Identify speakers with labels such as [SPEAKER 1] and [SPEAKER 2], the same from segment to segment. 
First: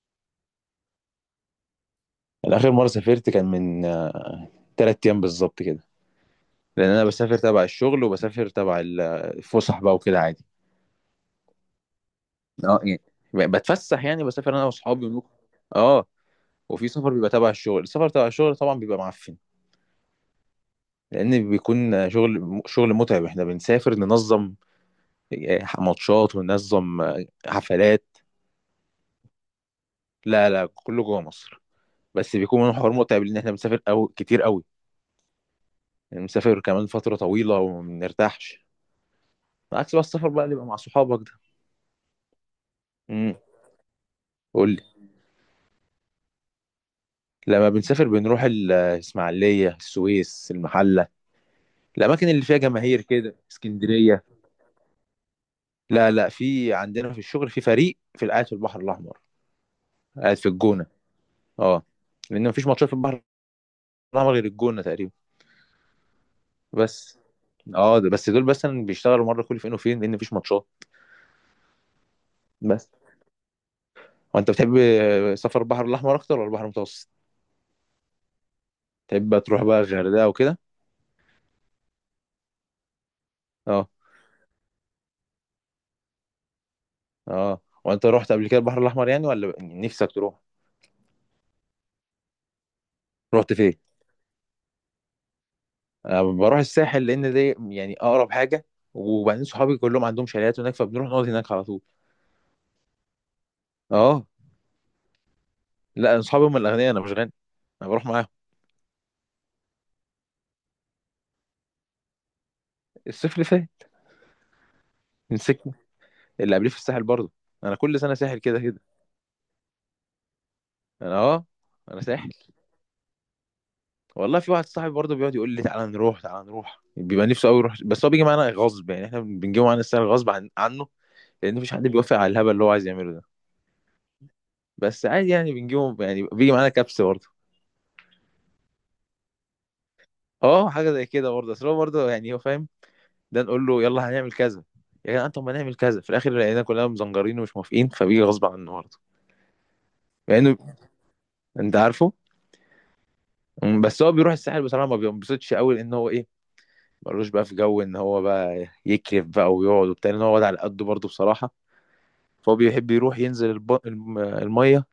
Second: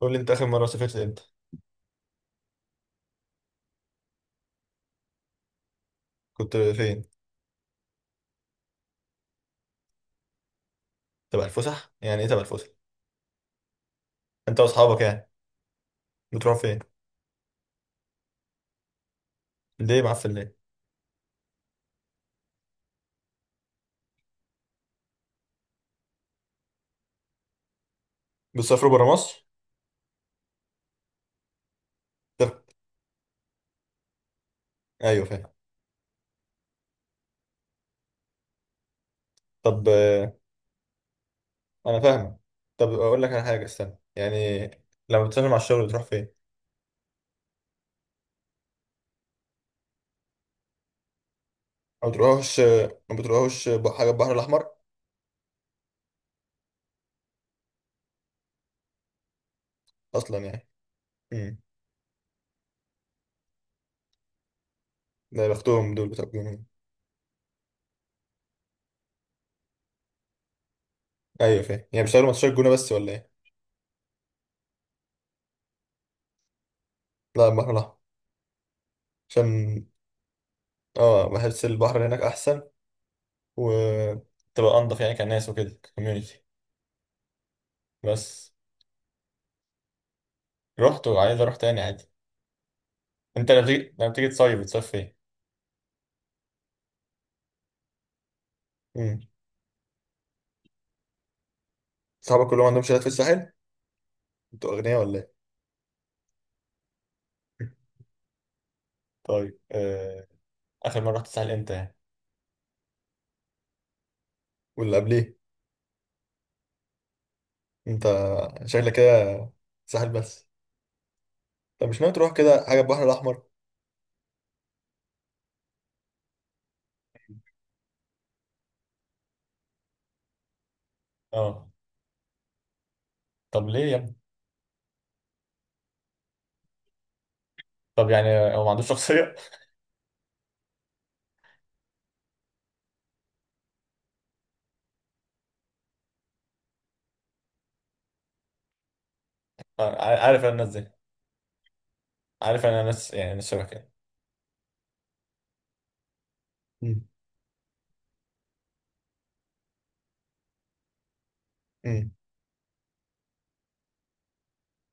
[SPEAKER 1] قول لي انت اخر مره سافرت امتى؟
[SPEAKER 2] أنا آخر مرة سافرت كان من 3 أيام بالظبط كده.
[SPEAKER 1] كنت
[SPEAKER 2] لأن أنا
[SPEAKER 1] فين؟
[SPEAKER 2] بسافر تبع الشغل وبسافر تبع الفسح بقى وكده عادي.
[SPEAKER 1] تبع الفسح يعني ايه تبع الفسح؟
[SPEAKER 2] اه يعني بتفسح، يعني بسافر
[SPEAKER 1] انت
[SPEAKER 2] أنا
[SPEAKER 1] واصحابك
[SPEAKER 2] وأصحابي ونروح.
[SPEAKER 1] يعني؟
[SPEAKER 2] اه.
[SPEAKER 1] بتروحوا فين؟
[SPEAKER 2] وفي سفر بيبقى تبع الشغل، السفر تبع الشغل طبعا بيبقى معفن.
[SPEAKER 1] ليه معفن ليه؟
[SPEAKER 2] لأن بيكون شغل متعب، احنا بنسافر ننظم ماتشات وننظم حفلات.
[SPEAKER 1] بتسافروا برا مصر؟
[SPEAKER 2] لا، لا، كله جوه مصر. بس
[SPEAKER 1] طب،
[SPEAKER 2] بيكون من حوار متعب، لأن احنا بنسافر أو كتير قوي.
[SPEAKER 1] ايوه فاهم.
[SPEAKER 2] يعني بنسافر كمان فترة طويلة وما بنرتاحش.
[SPEAKER 1] طب
[SPEAKER 2] عكس بقى السفر بقى اللي بيبقى مع صحابك ده.
[SPEAKER 1] انا فاهم. طب اقول لك
[SPEAKER 2] امم.
[SPEAKER 1] على حاجه، استنى يعني. لما بتسافر مع الشغل بتروح فين؟
[SPEAKER 2] لما بنسافر بنروح الإسماعيلية، السويس، المحلة،
[SPEAKER 1] ما
[SPEAKER 2] الأماكن اللي فيها
[SPEAKER 1] بتروحوش،
[SPEAKER 2] جماهير
[SPEAKER 1] ما
[SPEAKER 2] كده،
[SPEAKER 1] بتروحوش حاجه
[SPEAKER 2] اسكندرية.
[SPEAKER 1] البحر الاحمر
[SPEAKER 2] لا، لا، في عندنا في الشغل في فريق في قاعد في البحر الأحمر. قاعد
[SPEAKER 1] اصلا
[SPEAKER 2] في
[SPEAKER 1] يعني؟
[SPEAKER 2] الجونة.
[SPEAKER 1] امم.
[SPEAKER 2] اه لأن مفيش ماتشات في البحر الأحمر غير الجونة تقريبا.
[SPEAKER 1] ده يا بختهم دول بتوع الجونه.
[SPEAKER 2] بس. اه ده بس، دول بس بيشتغلوا مرة كل فين وفين لأن مفيش ماتشات.
[SPEAKER 1] ايوه فاهم، يعني بيشتغلوا ماتشات الجونه
[SPEAKER 2] بس.
[SPEAKER 1] بس ولا ايه؟
[SPEAKER 2] وأنت بتحب سفر البحر الأحمر أكتر ولا البحر المتوسط؟
[SPEAKER 1] لا، البحر الاحمر.
[SPEAKER 2] تحب بقى تروح بقى
[SPEAKER 1] عشان
[SPEAKER 2] الغردقة وكده؟
[SPEAKER 1] اه بحس البحر هناك احسن،
[SPEAKER 2] اه.
[SPEAKER 1] وتبقى انضف، يعني كناس وكده، كوميونتي.
[SPEAKER 2] اه وأنت رحت قبل
[SPEAKER 1] بس
[SPEAKER 2] كده البحر الأحمر يعني ولا نفسك تروح؟
[SPEAKER 1] رحت وعايز اروح تاني عادي. انت
[SPEAKER 2] رحت
[SPEAKER 1] لما
[SPEAKER 2] فين؟
[SPEAKER 1] بتيجي، لما بتيجي تصيف بتصيف فين؟
[SPEAKER 2] أنا بروح الساحل لان دي يعني اقرب حاجه.
[SPEAKER 1] امم.
[SPEAKER 2] وبعدين صحابي كلهم عندهم شاليهات هناك، فبنروح نقعد هناك على طول.
[SPEAKER 1] صحابك كلهم عندهم شالات في الساحل؟
[SPEAKER 2] اه.
[SPEAKER 1] انتوا اغنياء ولا ايه؟
[SPEAKER 2] لا، أنا صحابي هم الاغنياء، انا مش غني. انا بروح معاهم.
[SPEAKER 1] طيب. اخر مرة رحت الساحل امتى يعني؟
[SPEAKER 2] الصيف اللي فات.
[SPEAKER 1] واللي قبليه؟
[SPEAKER 2] مسكني. اللي قبليه في الساحل برضه. انا كل
[SPEAKER 1] انت
[SPEAKER 2] سنه ساحل كده كده.
[SPEAKER 1] شكلك كده ساحل بس.
[SPEAKER 2] انا اه
[SPEAKER 1] طب مش
[SPEAKER 2] انا
[SPEAKER 1] ناوي
[SPEAKER 2] ساحل.
[SPEAKER 1] تروح كده حاجه البحر الاحمر؟
[SPEAKER 2] والله في واحد صاحبي برضه بيقعد يقول لي تعالى نروح، تعالى نروح، بيبقى نفسه قوي يروح بس هو بيجي معانا غصب. يعني احنا بنجيبه معانا الساحل غصب عنه. لان
[SPEAKER 1] اه.
[SPEAKER 2] مفيش حد بيوافق على الهبل اللي هو عايز يعمله ده.
[SPEAKER 1] طب ليه يا ابني؟
[SPEAKER 2] بس عادي يعني بنجيبه، يعني بيجي معانا كبس برضه.
[SPEAKER 1] طب يعني هو ما عندوش شخصية؟
[SPEAKER 2] اه حاجه زي كده برضه، اصل هو برضه يعني هو فاهم. ده نقول له يلا هنعمل كذا، يا جدعان طب ما نعمل كذا، في الاخر لقينا كلنا مزنجرين ومش موافقين، فبيجي غصب عنه برضه. مع
[SPEAKER 1] عارف انا
[SPEAKER 2] انه.
[SPEAKER 1] الناس دي.
[SPEAKER 2] انت عارفه.
[SPEAKER 1] عارف انا ناس، يعني ناس شبه كده.
[SPEAKER 2] بس هو بيروح الساحل بصراحه ما بينبسطش قوي، لان هو ايه،
[SPEAKER 1] امم.
[SPEAKER 2] ملوش بقى في جو ان هو بقى يكرف بقى ويقعد وبتاع، ان هو واد على قده برضه بصراحه.
[SPEAKER 1] امم.
[SPEAKER 2] فهو بيحب يروح ينزل الميه،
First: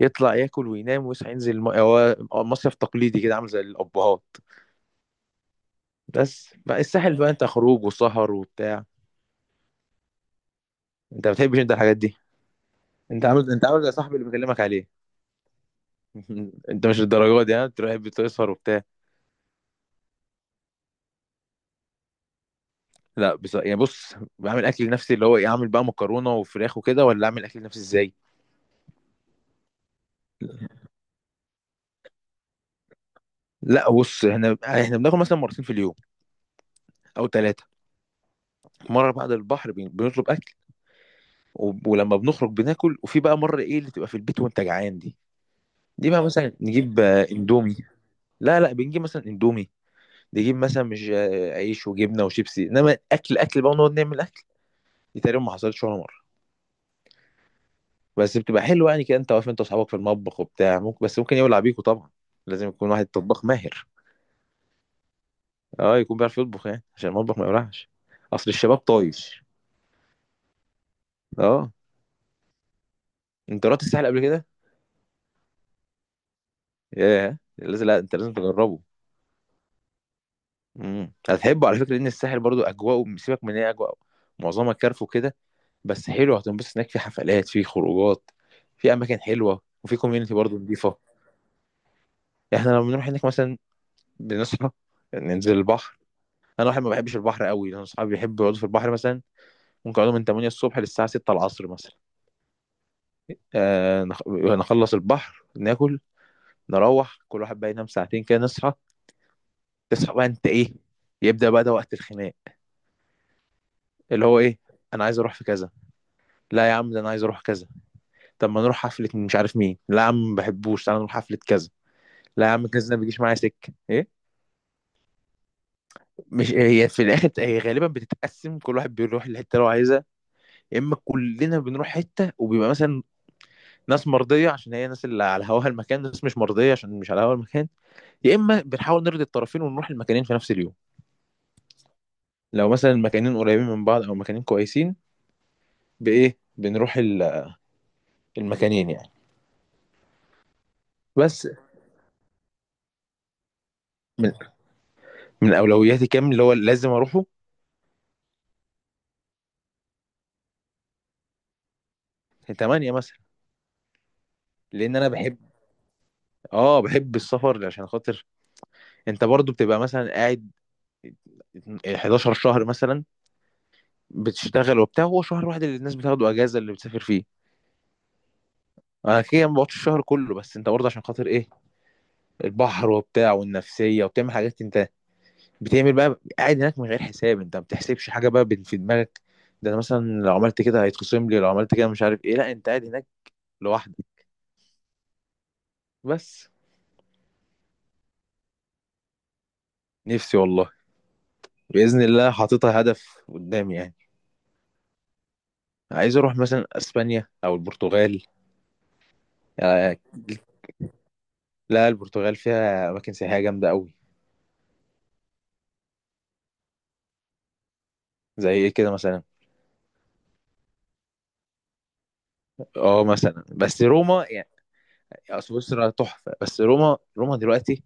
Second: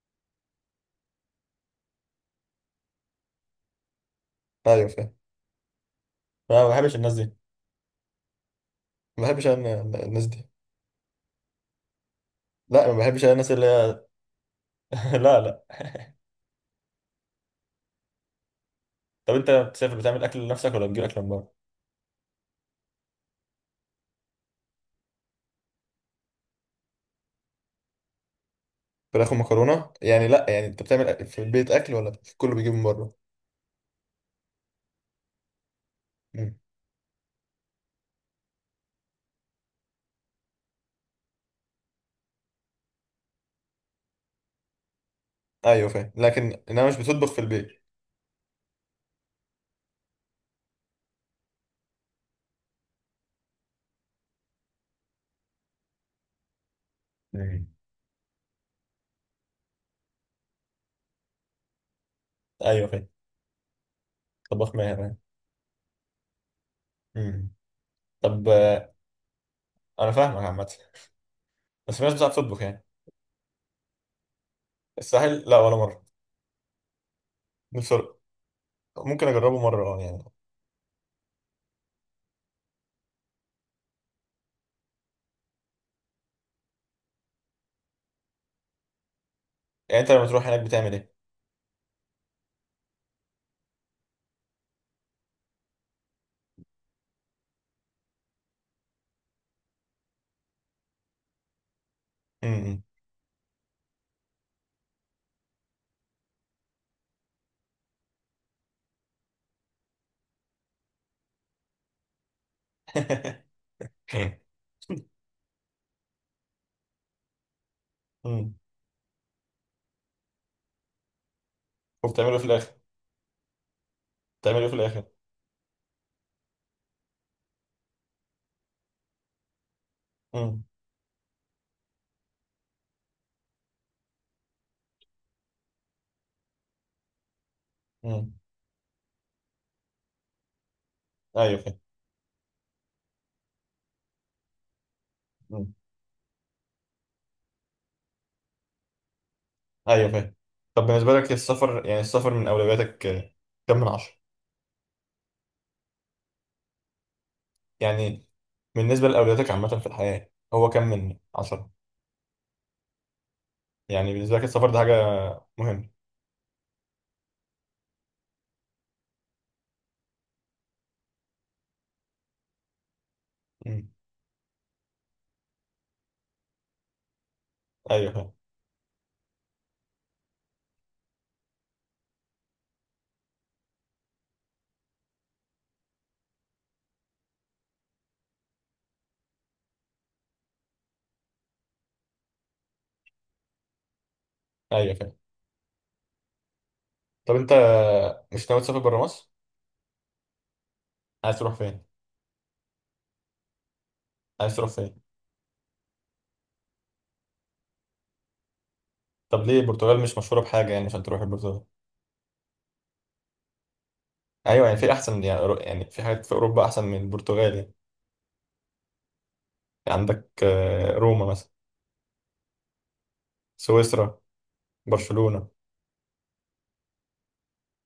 [SPEAKER 2] يطلع ياكل وينام ويصحى ينزل الميه، هو مصيف تقليدي كده عامل زي الابهات.
[SPEAKER 1] ايوه فاهم.
[SPEAKER 2] بس
[SPEAKER 1] أنا ما
[SPEAKER 2] بقى
[SPEAKER 1] بحبش الناس
[SPEAKER 2] الساحل بقى
[SPEAKER 1] دي،
[SPEAKER 2] انت خروج وسهر وبتاع.
[SPEAKER 1] ما بحبش انا الناس دي.
[SPEAKER 2] انت ما بتحبش انت الحاجات دي.
[SPEAKER 1] لا، ما بحبش
[SPEAKER 2] انت
[SPEAKER 1] انا
[SPEAKER 2] عامل،
[SPEAKER 1] الناس
[SPEAKER 2] انت
[SPEAKER 1] اللي
[SPEAKER 2] عامل زي
[SPEAKER 1] هي.
[SPEAKER 2] صاحبي اللي بكلمك عليه.
[SPEAKER 1] لا لا.
[SPEAKER 2] انت مش الدرجات دي ها تروح بتسهر وبتاع.
[SPEAKER 1] طب انت بتسافر بتعمل اكل لنفسك ولا بتجيب اكل من بره؟
[SPEAKER 2] لا، بس يعني بص بعمل اكل لنفسي، اللي هو ايه، اعمل بقى مكرونه وفراخ وكده، ولا اعمل اكل لنفسي ازاي.
[SPEAKER 1] فراخ ومكرونه يعني؟ لا، يعني انت بتعمل أكل في البيت اكل، ولا كله بيجيب من بره؟
[SPEAKER 2] لا بص احنا، احنا بناكل مثلا مرتين في اليوم
[SPEAKER 1] مم.
[SPEAKER 2] او ثلاثه. مره بعد البحر بنطلب اكل، ولما بنخرج بناكل، وفي بقى مره ايه اللي تبقى في البيت وانت جعان دي.
[SPEAKER 1] ايوه
[SPEAKER 2] دي
[SPEAKER 1] فاهم،
[SPEAKER 2] بقى مثلا
[SPEAKER 1] لكن انا مش
[SPEAKER 2] نجيب
[SPEAKER 1] بتطبخ في البيت.
[SPEAKER 2] اندومي. لا، لا، بنجيب مثلا اندومي، نجيب مثلا مش عيش وجبنه وشيبسي، انما اكل اكل بقى ونقعد نعمل اكل. دي تقريبا ما حصلتش ولا مره.
[SPEAKER 1] مم.
[SPEAKER 2] بس بتبقى حلوه يعني كده، انت واقف انت واصحابك في المطبخ وبتاع، ممكن بس ممكن يولع بيكوا طبعا، لازم
[SPEAKER 1] ايوه
[SPEAKER 2] يكون واحد
[SPEAKER 1] فاهم.
[SPEAKER 2] طباخ ماهر.
[SPEAKER 1] طباخ ماهر يعني؟
[SPEAKER 2] اه يكون بيعرف يطبخ يعني عشان المطبخ ما
[SPEAKER 1] مم.
[SPEAKER 2] يولعش.
[SPEAKER 1] طب
[SPEAKER 2] اصل الشباب طايش.
[SPEAKER 1] انا فاهمك عامه.
[SPEAKER 2] اه.
[SPEAKER 1] بس في ناس بتعرف تطبخ يعني.
[SPEAKER 2] انت رحت الساحل قبل كده؟
[SPEAKER 1] الساحل لا، ولا مره.
[SPEAKER 2] ياه لازم، لا انت
[SPEAKER 1] بصراحه
[SPEAKER 2] لازم تجربه.
[SPEAKER 1] ممكن اجربه مره، اه يعني.
[SPEAKER 2] هتحبه على فكره، لان الساحل برضو اجواء، سيبك من إن هي اجواء معظمها كارف وكده، بس حلو هتنبسط هناك، في حفلات، في خروجات، في اماكن حلوه، وفي
[SPEAKER 1] يعني انت لما
[SPEAKER 2] كوميونتي
[SPEAKER 1] تروح
[SPEAKER 2] برضو
[SPEAKER 1] هناك بتعمل
[SPEAKER 2] نضيفه.
[SPEAKER 1] ايه؟
[SPEAKER 2] يعني احنا لما بنروح هناك مثلا بنصحى، ننزل البحر. انا واحد ما بحبش البحر قوي، انا اصحابي بيحبوا يقعدوا في البحر مثلا ممكن اقعده من 8 الصبح للساعه 6 العصر مثلا.
[SPEAKER 1] مم.
[SPEAKER 2] نخلص البحر، ناكل، نروح كل واحد بقى ينام ساعتين كده، نصحى. تصحى بقى انت ايه، يبدا بقى ده وقت الخناق، اللي هو ايه، انا عايز اروح في كذا، لا يا عم ده انا عايز اروح كذا، طب
[SPEAKER 1] مم.
[SPEAKER 2] ما نروح حفله مش عارف مين، لا يا عم ما بحبوش تعالى نروح حفله كذا،
[SPEAKER 1] وبتعمله في
[SPEAKER 2] لا يا عم
[SPEAKER 1] الاخر؟
[SPEAKER 2] كذا ده ما بيجيش معايا سكه ايه.
[SPEAKER 1] بتعمله في الاخر.
[SPEAKER 2] مش هي في الاخر هي غالبا بتتقسم كل واحد بيروح الحته اللي هو عايزها.
[SPEAKER 1] مم.
[SPEAKER 2] يا اما كلنا بنروح حته وبيبقى مثلا ناس مرضيه عشان هي ناس اللي على هواها المكان، ناس مش مرضيه عشان مش على هواها المكان.
[SPEAKER 1] مم.
[SPEAKER 2] يا اما بنحاول نرضي الطرفين ونروح المكانين في نفس اليوم،
[SPEAKER 1] ايوه
[SPEAKER 2] لو مثلا المكانين قريبين من بعض او مكانين كويسين.
[SPEAKER 1] فاهم.
[SPEAKER 2] بايه بنروح المكانين يعني.
[SPEAKER 1] ايوه فاهم. طب بالنسبه لك
[SPEAKER 2] بس.
[SPEAKER 1] السفر، يعني السفر من اولوياتك كم من عشرة؟
[SPEAKER 2] من من اولوياتي كام اللي هو لازم اروحه؟
[SPEAKER 1] يعني بالنسبه لاولوياتك عامه في الحياه هو كم من عشرة؟
[SPEAKER 2] 8 مثلا.
[SPEAKER 1] يعني بالنسبه لك السفر ده حاجه
[SPEAKER 2] لان انا بحب،
[SPEAKER 1] مهمه؟
[SPEAKER 2] اه بحب السفر عشان خاطر، انت برضو بتبقى مثلا قاعد 11 شهر مثلا
[SPEAKER 1] مم.
[SPEAKER 2] بتشتغل وبتاع، هو شهر واحد اللي الناس بتاخده اجازه اللي بتسافر فيه.
[SPEAKER 1] ايوه فاهم.
[SPEAKER 2] انا كده ما بقعدش الشهر كله، بس انت برضه عشان خاطر ايه، البحر وبتاع والنفسيه، وبتعمل حاجات انت بتعمل بقى قاعد هناك من غير حساب، انت ما بتحسبش حاجه بقى في دماغك، ده انا مثلا لو عملت كده هيتخصم لي، لو عملت كده مش عارف ايه، لا انت قاعد هناك لوحدك.
[SPEAKER 1] ايوه فاهم.
[SPEAKER 2] بس.
[SPEAKER 1] طب انت مش ناوي تسافر بره مصر؟
[SPEAKER 2] نفسي والله.
[SPEAKER 1] عايز تروح فين؟
[SPEAKER 2] باذن الله حاططها هدف قدامي يعني.
[SPEAKER 1] عايز تروح فين؟
[SPEAKER 2] عايز اروح مثلا اسبانيا او البرتغال.
[SPEAKER 1] طب ليه البرتغال،
[SPEAKER 2] يعني.
[SPEAKER 1] مش مشهوره بحاجه يعني عشان تروح البرتغال؟
[SPEAKER 2] لا البرتغال فيها اماكن سياحيه جامده قوي.
[SPEAKER 1] ايوه يعني في احسن، يعني في حاجات في اوروبا احسن من البرتغال يعني.
[SPEAKER 2] زي ايه كده مثلا.
[SPEAKER 1] يعني عندك روما مثلا.
[SPEAKER 2] اه مثلا بس
[SPEAKER 1] سويسرا.
[SPEAKER 2] روما يعني.
[SPEAKER 1] برشلونه.
[SPEAKER 2] سويسرا تحفه، بس روما، روما دلوقتي،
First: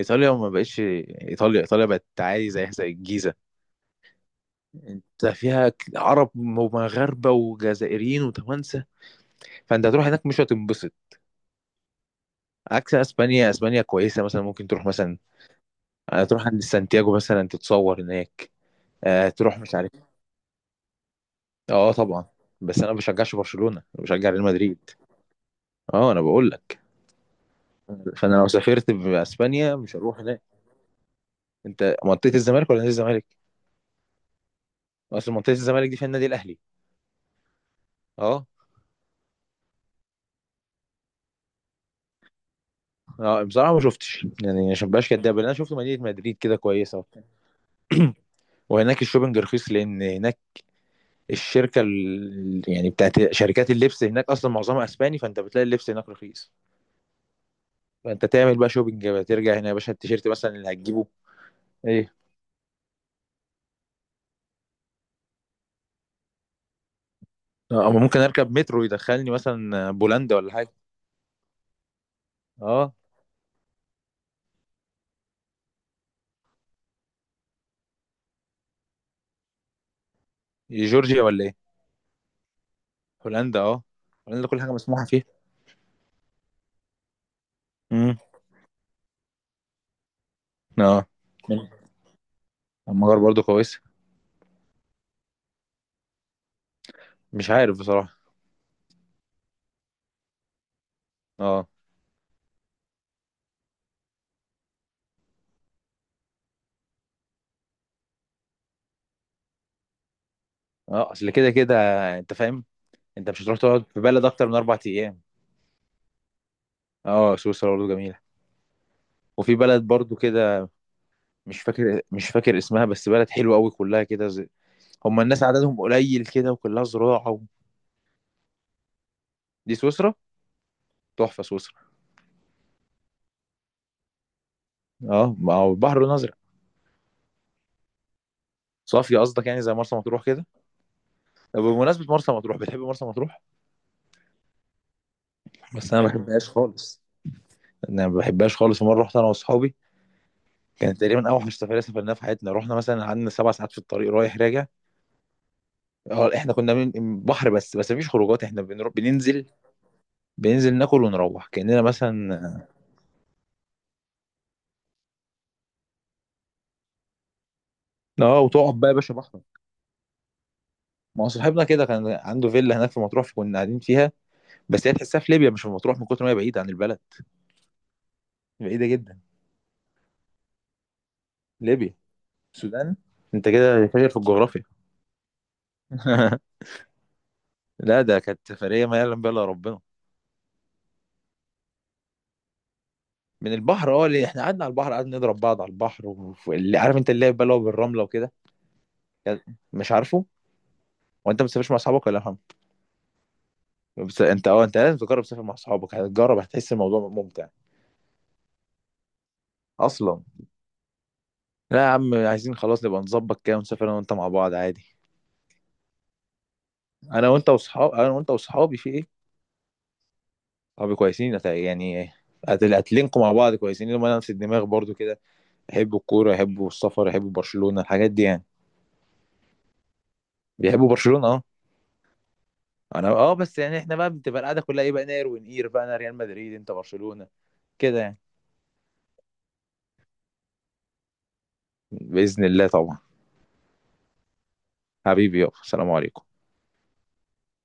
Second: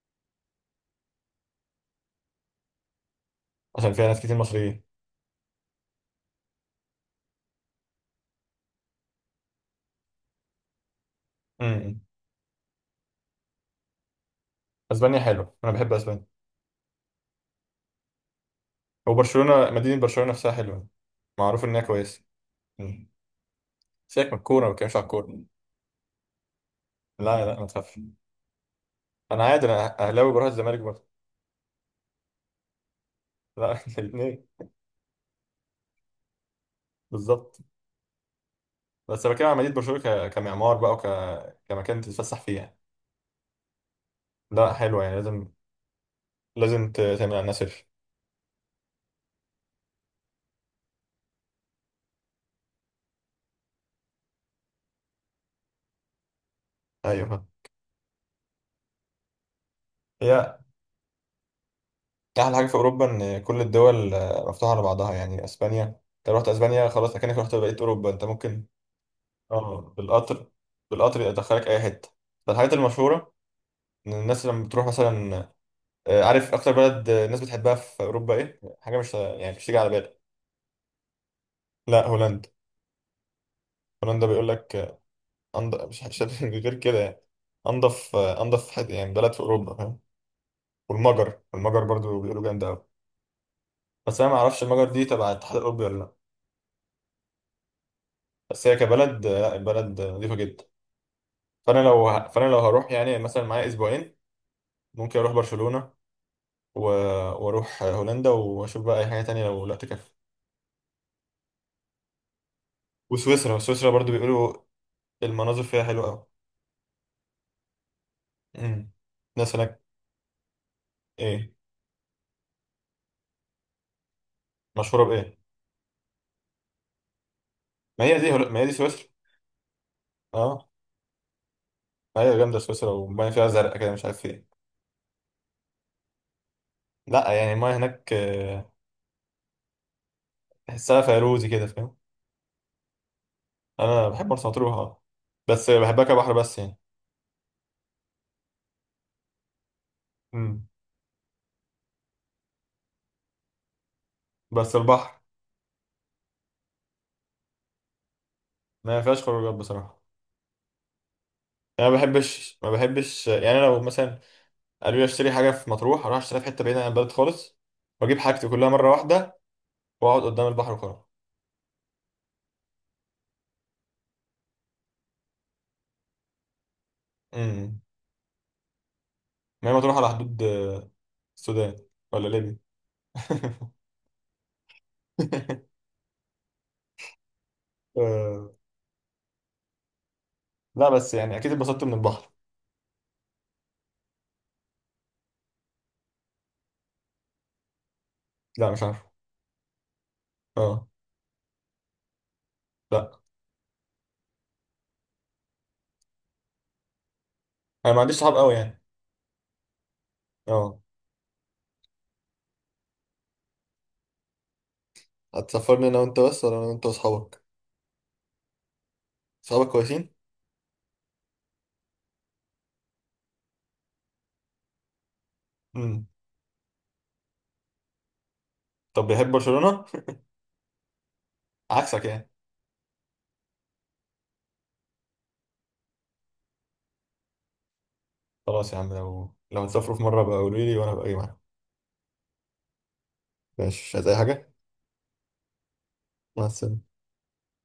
[SPEAKER 2] ايطاليا ما بقتش ايطاليا، ايطاليا بقت عادي زي زي الجيزه.
[SPEAKER 1] عشان فيها ناس كتير مصريين.
[SPEAKER 2] انت فيها عرب ومغاربه وجزائريين وتوانسه، فانت هتروح هناك مش هتنبسط.
[SPEAKER 1] مم.
[SPEAKER 2] عكس اسبانيا، اسبانيا كويسه، مثلا ممكن تروح مثلا
[SPEAKER 1] اسبانيا حلوه، انا بحب اسبانيا.
[SPEAKER 2] تروح عند سانتياغو مثلا تتصور هناك، تروح
[SPEAKER 1] وبرشلونة،
[SPEAKER 2] مش عارف.
[SPEAKER 1] مدينة برشلونة نفسها حلوة، معروف إنها
[SPEAKER 2] اه
[SPEAKER 1] كويسة.
[SPEAKER 2] طبعا. بس انا ما
[SPEAKER 1] مم.
[SPEAKER 2] بشجعش برشلونه، انا بشجع
[SPEAKER 1] سيبك من
[SPEAKER 2] ريال
[SPEAKER 1] الكورة، ما
[SPEAKER 2] مدريد.
[SPEAKER 1] بتكلمش على الكورة.
[SPEAKER 2] اه انا بقول لك.
[SPEAKER 1] لا لا، ما تخافش.
[SPEAKER 2] فانا لو سافرت
[SPEAKER 1] أنا عادي،
[SPEAKER 2] باسبانيا مش
[SPEAKER 1] أنا
[SPEAKER 2] هروح
[SPEAKER 1] أهلاوي
[SPEAKER 2] هناك.
[SPEAKER 1] بروح الزمالك برضه.
[SPEAKER 2] انت منطقه الزمالك ولا نادي الزمالك؟
[SPEAKER 1] لا الاتنين.
[SPEAKER 2] اصل منطقه الزمالك دي فيها النادي الاهلي.
[SPEAKER 1] بالظبط.
[SPEAKER 2] اه.
[SPEAKER 1] بس بتكلم على مدينة برشلونة، كمعمار بقى، كمكان تتفسح فيه يعني.
[SPEAKER 2] اه بصراحه ما شفتش، يعني
[SPEAKER 1] لا
[SPEAKER 2] عشان ما
[SPEAKER 1] حلوة
[SPEAKER 2] بقاش
[SPEAKER 1] يعني،
[SPEAKER 2] كداب، اللي
[SPEAKER 1] لازم،
[SPEAKER 2] انا شفت مدينه مدريد كده
[SPEAKER 1] لازم
[SPEAKER 2] كويسه وبتاع.
[SPEAKER 1] تعمل عنها سيرش.
[SPEAKER 2] وهناك الشوبنج رخيص لان هناك الشركه يعني بتاعت شركات اللبس هناك اصلا معظمها اسباني، فانت بتلاقي اللبس هناك رخيص.
[SPEAKER 1] أيوه.
[SPEAKER 2] فانت تعمل بقى شوبينج بقى ترجع هنا يا باشا التيشيرت مثلا
[SPEAKER 1] هي
[SPEAKER 2] اللي هتجيبه. ايه.
[SPEAKER 1] أحلى حاجة في أوروبا إن كل الدول مفتوحة على بعضها. يعني أسبانيا، أنت رحت أسبانيا خلاص أكنك رحت بقية
[SPEAKER 2] اه أما
[SPEAKER 1] أوروبا
[SPEAKER 2] ممكن
[SPEAKER 1] أنت،
[SPEAKER 2] اركب
[SPEAKER 1] ممكن.
[SPEAKER 2] مترو يدخلني
[SPEAKER 1] أه،
[SPEAKER 2] مثلا بولندا
[SPEAKER 1] بالقطر.
[SPEAKER 2] ولا حاجه.
[SPEAKER 1] بالقطر يدخلك أي حتة. ده الحاجات
[SPEAKER 2] اه.
[SPEAKER 1] المشهورة. الناس لما بتروح مثلا عارف اكتر بلد الناس بتحبها في اوروبا ايه؟ حاجه مش، يعني مش تيجي على بالك.
[SPEAKER 2] جورجيا ولا ايه؟
[SPEAKER 1] لا، هولندا.
[SPEAKER 2] هولندا اه.
[SPEAKER 1] هولندا بيقول
[SPEAKER 2] هولندا كل حاجه
[SPEAKER 1] لك
[SPEAKER 2] مسموحه فيها.
[SPEAKER 1] أنض... مش مش غير كده يعني، انضف،
[SPEAKER 2] امم.
[SPEAKER 1] انضف حد يعني بلد في اوروبا، فاهم.
[SPEAKER 2] اه.
[SPEAKER 1] والمجر، المجر برضو بيقولوا جامده قوي.
[SPEAKER 2] المجر برضو كويسه.
[SPEAKER 1] بس انا ما اعرفش المجر دي تبع الاتحاد الاوروبي ولا لا.
[SPEAKER 2] مش عارف بصراحه.
[SPEAKER 1] بس هي كبلد آه، لا البلد نظيفه جدا.
[SPEAKER 2] اه.
[SPEAKER 1] فانا لو هروح يعني مثلا معايا اسبوعين، ممكن اروح برشلونه و... واروح هولندا، واشوف بقى اي حاجه تانية لو لا تكفي.
[SPEAKER 2] اه اصل كده كده، انت فاهم. انت مش هتروح
[SPEAKER 1] وسويسرا،
[SPEAKER 2] تقعد
[SPEAKER 1] سويسرا
[SPEAKER 2] في
[SPEAKER 1] برضو
[SPEAKER 2] بلد اكتر
[SPEAKER 1] بيقولوا
[SPEAKER 2] من 4 ايام.
[SPEAKER 1] المناظر فيها حلوه قوي.
[SPEAKER 2] اه سويسرا برضو جميله.
[SPEAKER 1] امم. الناس
[SPEAKER 2] وفي
[SPEAKER 1] هناك.
[SPEAKER 2] بلد برضو كده.
[SPEAKER 1] ايه؟
[SPEAKER 2] مش فاكر، مش فاكر اسمها، بس بلد حلوه قوي كلها كده زي...
[SPEAKER 1] مشهوره
[SPEAKER 2] هم
[SPEAKER 1] بايه؟
[SPEAKER 2] الناس عددهم قليل كده وكلها زراعه و...
[SPEAKER 1] ما هي دي سويسرا.
[SPEAKER 2] دي سويسرا.
[SPEAKER 1] اه.
[SPEAKER 2] تحفه سويسرا.
[SPEAKER 1] ايوه جامده سويسرا، والميه فيها زرقاء كده، مش عارف ايه.
[SPEAKER 2] اه ما هو البحر الازرق.
[SPEAKER 1] لا يعني الميه هناك
[SPEAKER 2] صافي قصدك، يعني زي مرسى مطروح كده.
[SPEAKER 1] تحسها فيروزي
[SPEAKER 2] طب
[SPEAKER 1] كده، فاهم.
[SPEAKER 2] بمناسبه مرسى مطروح، بتحب مرسى مطروح؟
[SPEAKER 1] انا بحب مرسى مطروح آه. بس
[SPEAKER 2] بس انا
[SPEAKER 1] بحبها
[SPEAKER 2] ما
[SPEAKER 1] كبحر
[SPEAKER 2] بحبهاش
[SPEAKER 1] بس يعني.
[SPEAKER 2] خالص. انا ما بحبهاش خالص، مره رحت انا واصحابي
[SPEAKER 1] امم.
[SPEAKER 2] كانت تقريبا اوحش سفريه سافرناها في حياتنا، رحنا مثلا قعدنا 7 ساعات في الطريق رايح راجع.
[SPEAKER 1] بس البحر.
[SPEAKER 2] اه احنا كنا من بحر بس مفيش خروجات، احنا بنروح
[SPEAKER 1] ما فيهاش
[SPEAKER 2] بننزل،
[SPEAKER 1] خروجات بصراحه.
[SPEAKER 2] بننزل ناكل ونروح كاننا
[SPEAKER 1] انا ما بحبش،
[SPEAKER 2] مثلا.
[SPEAKER 1] ما بحبش يعني. لو مثلا قالوا لي اشتري حاجه في مطروح، اروح اشتريها في حته بعيده عن البلد خالص، واجيب
[SPEAKER 2] اه
[SPEAKER 1] حاجتي كلها
[SPEAKER 2] وتقعد بقى
[SPEAKER 1] مره
[SPEAKER 2] يا باشا
[SPEAKER 1] واحده،
[SPEAKER 2] بحر.
[SPEAKER 1] واقعد قدام البحر وخلاص.
[SPEAKER 2] ما هو صاحبنا كده كان عنده فيلا هناك في مطروح كنا قاعدين فيها، بس هي تحسها في ليبيا مش في مطروح من كتر ما هي بعيدة عن البلد.
[SPEAKER 1] امم.
[SPEAKER 2] بعيدة جدا.
[SPEAKER 1] ما هي مطروح على حدود السودان
[SPEAKER 2] ليبيا.
[SPEAKER 1] ولا ليبيا؟
[SPEAKER 2] السودان. انت كده فاكر في الجغرافيا. لا ده كانت
[SPEAKER 1] آه،
[SPEAKER 2] سفرية ما يعلم بها الا ربنا.
[SPEAKER 1] لا بس يعني اكيد اتبسطت من البحر.
[SPEAKER 2] من البحر اه، اللي احنا قعدنا على البحر، قعدنا نضرب بعض على البحر، واللي عارف انت اللعب بقى اللي هو بالرملة وكده.
[SPEAKER 1] لا مش عارف.
[SPEAKER 2] مش عارفه.
[SPEAKER 1] اه.
[SPEAKER 2] هو انت ما بتسافرش مع اصحابك ولا فاهم؟
[SPEAKER 1] لا،
[SPEAKER 2] بس انت اه، انت لازم تجرب تسافر مع اصحابك، هتجرب هتحس الموضوع ممتع.
[SPEAKER 1] انا ما عنديش صحاب قوي يعني.
[SPEAKER 2] اصلا.
[SPEAKER 1] اه.
[SPEAKER 2] لا يا عم عايزين خلاص نبقى نظبط كده ونسافر انا وانت مع بعض عادي.
[SPEAKER 1] هتسافرني انا وانت بس، ولا انا وانت
[SPEAKER 2] انا
[SPEAKER 1] واصحابك؟
[SPEAKER 2] وانت واصحاب، انا وانت واصحابي في ايه.
[SPEAKER 1] صحابك كويسين؟
[SPEAKER 2] صحابي كويسين، هتلينكوا مع بعض كويسين لما انا نفس الدماغ برضو كده، يحبوا
[SPEAKER 1] امم.
[SPEAKER 2] الكوره، يحبوا السفر، يحبوا برشلونه، الحاجات دي يعني.
[SPEAKER 1] طب بيحب برشلونة؟
[SPEAKER 2] بيحبوا برشلونه اه.
[SPEAKER 1] عكسك يعني.
[SPEAKER 2] انا اه بس يعني احنا بقى بتبقى القعده كلها ايه بقى نار ونقير بقى، انا ريال مدريد انت برشلونه، كده يعني.
[SPEAKER 1] خلاص يا عم، لو تسافروا في مرة بقى قولوا لي، وانا بقى اجي معاكم.
[SPEAKER 2] باذن الله طبعا.
[SPEAKER 1] ماشي، مش عايز اي حاجه.
[SPEAKER 2] حبيبي يابا، سلام عليكم.
[SPEAKER 1] مع السلامه.